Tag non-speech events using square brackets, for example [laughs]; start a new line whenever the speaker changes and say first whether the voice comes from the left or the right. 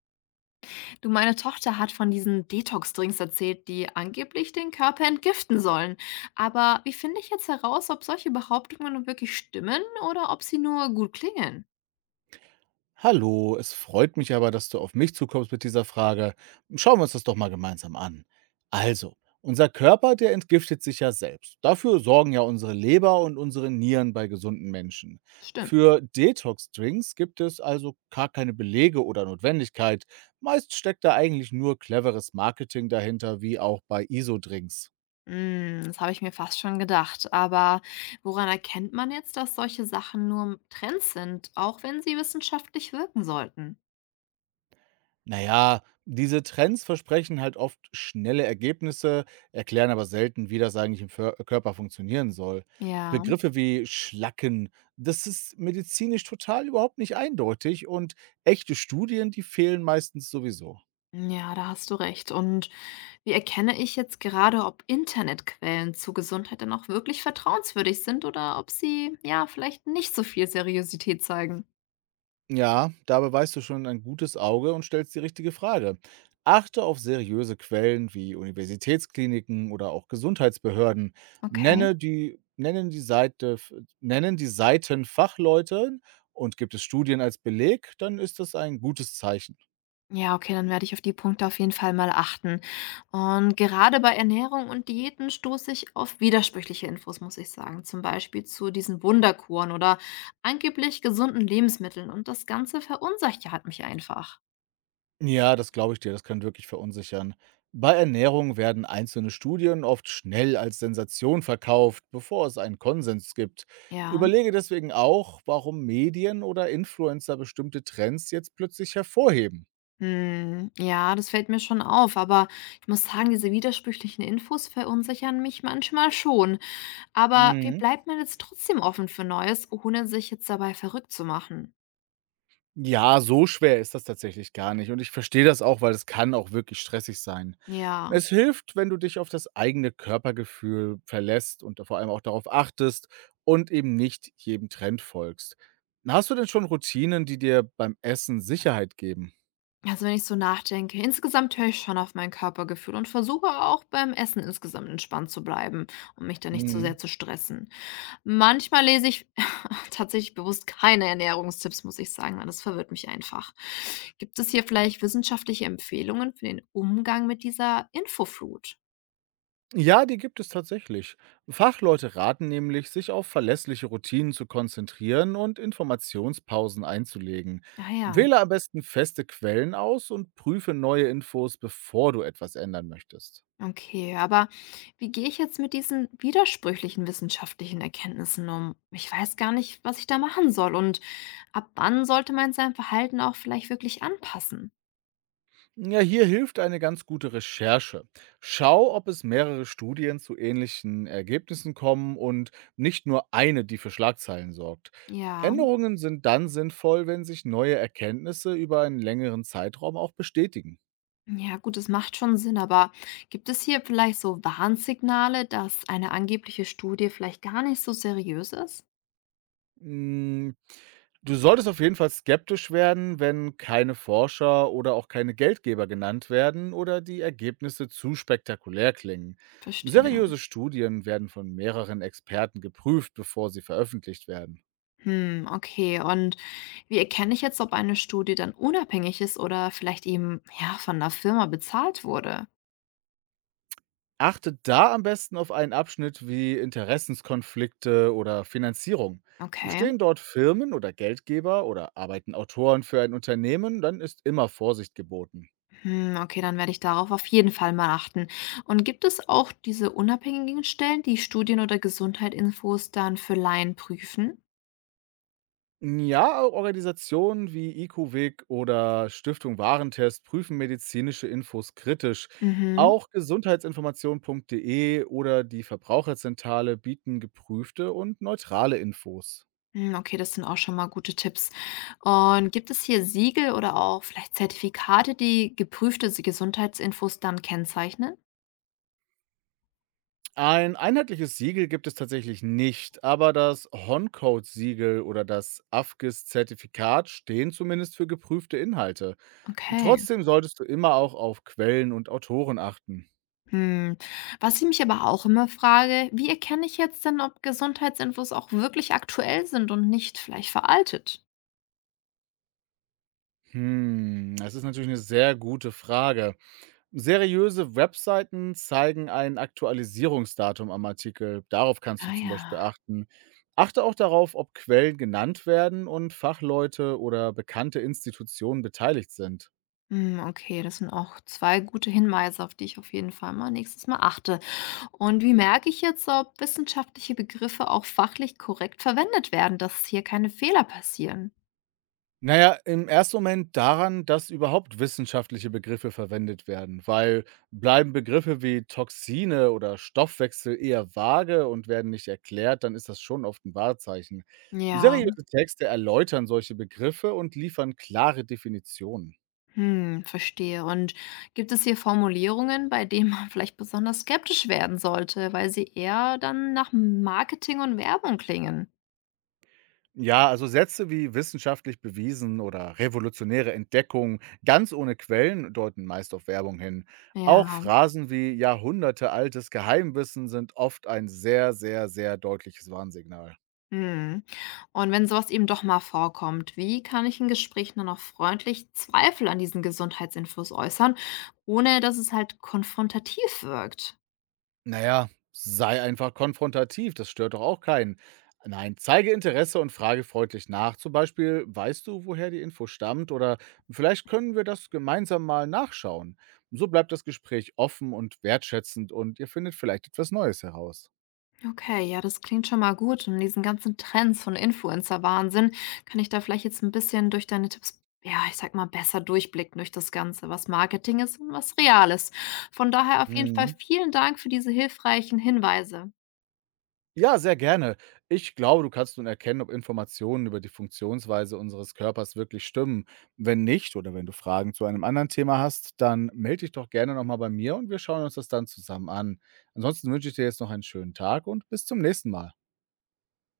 left: Du, meine Tochter hat von diesen Detox-Drinks erzählt, die angeblich den Körper entgiften sollen. Aber wie finde ich jetzt heraus, ob solche Behauptungen nun wirklich stimmen oder ob sie nur gut klingen?
right: Hallo, es freut mich aber, dass du auf mich zukommst mit dieser Frage. Schauen wir uns das doch mal gemeinsam an. Also, unser Körper, der entgiftet sich ja selbst. Dafür sorgen ja unsere Leber und unsere Nieren bei gesunden Menschen.
left: Stimmt.
right: Für Detox-Drinks gibt es also gar keine Belege oder Notwendigkeit. Meist steckt da eigentlich nur cleveres Marketing dahinter, wie auch bei ISO-Drinks.
left: Hm, das habe ich mir fast schon gedacht. Aber woran erkennt man jetzt, dass solche Sachen nur Trends sind, auch wenn sie wissenschaftlich wirken sollten?
right: Na ja, diese Trends versprechen halt oft schnelle Ergebnisse, erklären aber selten, wie das eigentlich im Körper funktionieren soll.
left: Ja.
right: Begriffe wie Schlacken, das ist medizinisch total überhaupt nicht eindeutig und echte Studien, die fehlen meistens sowieso.
left: Ja, da hast du recht. Und wie erkenne ich jetzt gerade, ob Internetquellen zur Gesundheit dann auch wirklich vertrauenswürdig sind oder ob sie ja vielleicht nicht so viel Seriosität zeigen?
right: Ja, da beweist du schon ein gutes Auge und stellst die richtige Frage. Achte auf seriöse Quellen wie Universitätskliniken oder auch Gesundheitsbehörden.
left: Okay.
right: Nenne die, nennen, die Seite, f- Nennen die Seiten Fachleute und gibt es Studien als Beleg, dann ist das ein gutes Zeichen.
left: Ja, okay, dann werde ich auf die Punkte auf jeden Fall mal achten. Und gerade bei Ernährung und Diäten stoße ich auf widersprüchliche Infos, muss ich sagen. Zum Beispiel zu diesen Wunderkuren oder angeblich gesunden Lebensmitteln. Und das Ganze verunsichert mich einfach.
right: Ja, das glaube ich dir, das kann wirklich verunsichern. Bei Ernährung werden einzelne Studien oft schnell als Sensation verkauft, bevor es einen Konsens gibt.
left: Ja.
right: Überlege deswegen auch, warum Medien oder Influencer bestimmte Trends jetzt plötzlich hervorheben.
left: Hm, ja, das fällt mir schon auf, aber ich muss sagen, diese widersprüchlichen Infos verunsichern mich manchmal schon. Aber wie
right: Mhm.
left: bleibt man jetzt trotzdem offen für Neues, ohne sich jetzt dabei verrückt zu machen?
right: Ja, so schwer ist das tatsächlich gar nicht und ich verstehe das auch, weil es kann auch wirklich stressig sein.
left: Ja,
right: Es hilft, wenn du dich auf das eigene Körpergefühl verlässt und vor allem auch darauf achtest und eben nicht jedem Trend folgst. Hast du denn schon Routinen, die dir beim Essen Sicherheit geben?
left: also wenn ich so nachdenke, insgesamt höre ich schon auf mein Körpergefühl und versuche auch beim Essen insgesamt entspannt zu bleiben, um mich da nicht so
right: Mhm.
left: sehr zu stressen. Manchmal lese ich [laughs] tatsächlich bewusst keine Ernährungstipps, muss ich sagen, weil das verwirrt mich einfach. Gibt es hier vielleicht wissenschaftliche Empfehlungen für den Umgang mit dieser Infoflut?
right: Ja, die gibt es tatsächlich. Fachleute raten nämlich, sich auf verlässliche Routinen zu konzentrieren und Informationspausen einzulegen.
left: Ja, ja,
right: Wähle am besten feste Quellen aus und prüfe neue Infos, bevor du etwas ändern möchtest.
left: okay. Aber wie gehe ich jetzt mit diesen widersprüchlichen wissenschaftlichen Erkenntnissen um? Ich weiß gar nicht, was ich da machen soll, und ab wann sollte man sein Verhalten auch vielleicht wirklich anpassen?
right: Ja, hier hilft eine ganz gute Recherche. Schau, ob es mehrere Studien zu ähnlichen Ergebnissen kommen und nicht nur eine, die für Schlagzeilen sorgt.
left: Ja.
right: Änderungen sind dann sinnvoll, wenn sich neue Erkenntnisse über einen längeren Zeitraum auch bestätigen.
left: Ja, gut, das macht schon Sinn, aber gibt es hier vielleicht so Warnsignale, dass eine angebliche Studie vielleicht gar nicht so seriös ist?
right: Hm, du solltest auf jeden Fall skeptisch werden, wenn keine Forscher oder auch keine Geldgeber genannt werden oder die Ergebnisse zu spektakulär klingen.
left: Verstehe.
right: Seriöse Studien werden von mehreren Experten geprüft, bevor sie veröffentlicht werden.
left: Hm, okay. Und wie erkenne ich jetzt, ob eine Studie dann unabhängig ist oder vielleicht eben ja von der Firma bezahlt wurde?
right: Achte da am besten auf einen Abschnitt wie Interessenskonflikte oder Finanzierung.
left: Okay.
right: Stehen dort Firmen oder Geldgeber oder arbeiten Autoren für ein Unternehmen, dann ist immer Vorsicht geboten.
left: Hm, okay, dann werde ich darauf auf jeden Fall mal achten. Und gibt es auch diese unabhängigen Stellen, die Studien oder Gesundheitsinfos dann für Laien prüfen?
right: Ja, Organisationen wie IQ-Weg oder Stiftung Warentest prüfen medizinische Infos kritisch.
left: Mhm.
right: Auch gesundheitsinformation.de oder die Verbraucherzentrale bieten geprüfte und neutrale Infos.
left: Hm, okay, das sind auch schon mal gute Tipps. Und gibt es hier Siegel oder auch vielleicht Zertifikate, die geprüfte Gesundheitsinfos dann kennzeichnen?
right: Ein einheitliches Siegel gibt es tatsächlich nicht, aber das Honcode-Siegel oder das AFGIS-Zertifikat stehen zumindest für geprüfte Inhalte. Und
left: Okay.
right: trotzdem solltest du immer auch auf Quellen und Autoren achten.
left: Hm. Was ich mich aber auch immer frage, wie erkenne ich jetzt denn, ob Gesundheitsinfos auch wirklich aktuell sind und nicht vielleicht veraltet?
right: Hm, das ist natürlich eine sehr gute Frage. Seriöse Webseiten zeigen ein Aktualisierungsdatum am Artikel. Darauf kannst du
left: Ah
right: zum Beispiel
left: ja.
right: achten. Achte auch darauf, ob Quellen genannt werden und Fachleute oder bekannte Institutionen beteiligt sind.
left: Hm, okay, das sind auch zwei gute Hinweise, auf die ich auf jeden Fall mal nächstes Mal achte. Und wie merke ich jetzt, ob wissenschaftliche Begriffe auch fachlich korrekt verwendet werden, dass hier keine Fehler passieren?
right: Naja, im ersten Moment daran, dass überhaupt wissenschaftliche Begriffe verwendet werden, weil bleiben Begriffe wie Toxine oder Stoffwechsel eher vage und werden nicht erklärt, dann ist das schon oft ein Wahrzeichen.
left: Ja,
right: Seriöse Texte erläutern solche Begriffe und liefern klare Definitionen.
left: hm, verstehe. Und gibt es hier Formulierungen, bei denen man [laughs] vielleicht besonders skeptisch werden sollte, weil sie eher dann nach Marketing und Werbung klingen?
right: Ja, also Sätze wie wissenschaftlich bewiesen oder revolutionäre Entdeckung ganz ohne Quellen deuten meist auf Werbung hin.
left: Ja,
right: Auch Phrasen wie Jahrhunderte altes Geheimwissen sind oft ein sehr deutliches Warnsignal.
left: hm. Und wenn sowas eben doch mal vorkommt, wie kann ich in Gesprächen dann auch freundlich Zweifel an diesen Gesundheitsinfos äußern, ohne dass es halt konfrontativ wirkt?
right: Naja, sei einfach konfrontativ, das stört doch auch keinen. Nein, zeige Interesse und frage freundlich nach. Zum Beispiel, weißt du, woher die Info stammt? Oder vielleicht können wir das gemeinsam mal nachschauen. So bleibt das Gespräch offen und wertschätzend und ihr findet vielleicht etwas Neues heraus.
left: Okay, ja, das klingt schon mal gut. Und diesen ganzen Trends von Influencer-Wahnsinn, kann ich da vielleicht jetzt ein bisschen durch deine Tipps, ja, ich sag mal, besser durchblicken durch das Ganze, was Marketing ist und was real ist. Von daher auf jeden Fall
right: Mhm.
left: vielen Dank für diese hilfreichen Hinweise.
right: Ja, sehr gerne. Ich glaube, du kannst nun erkennen, ob Informationen über die Funktionsweise unseres Körpers wirklich stimmen. Wenn nicht oder wenn du Fragen zu einem anderen Thema hast, dann melde dich doch gerne nochmal bei mir und wir schauen uns das dann zusammen an. Ansonsten wünsche ich dir jetzt noch einen schönen Tag und bis zum nächsten Mal.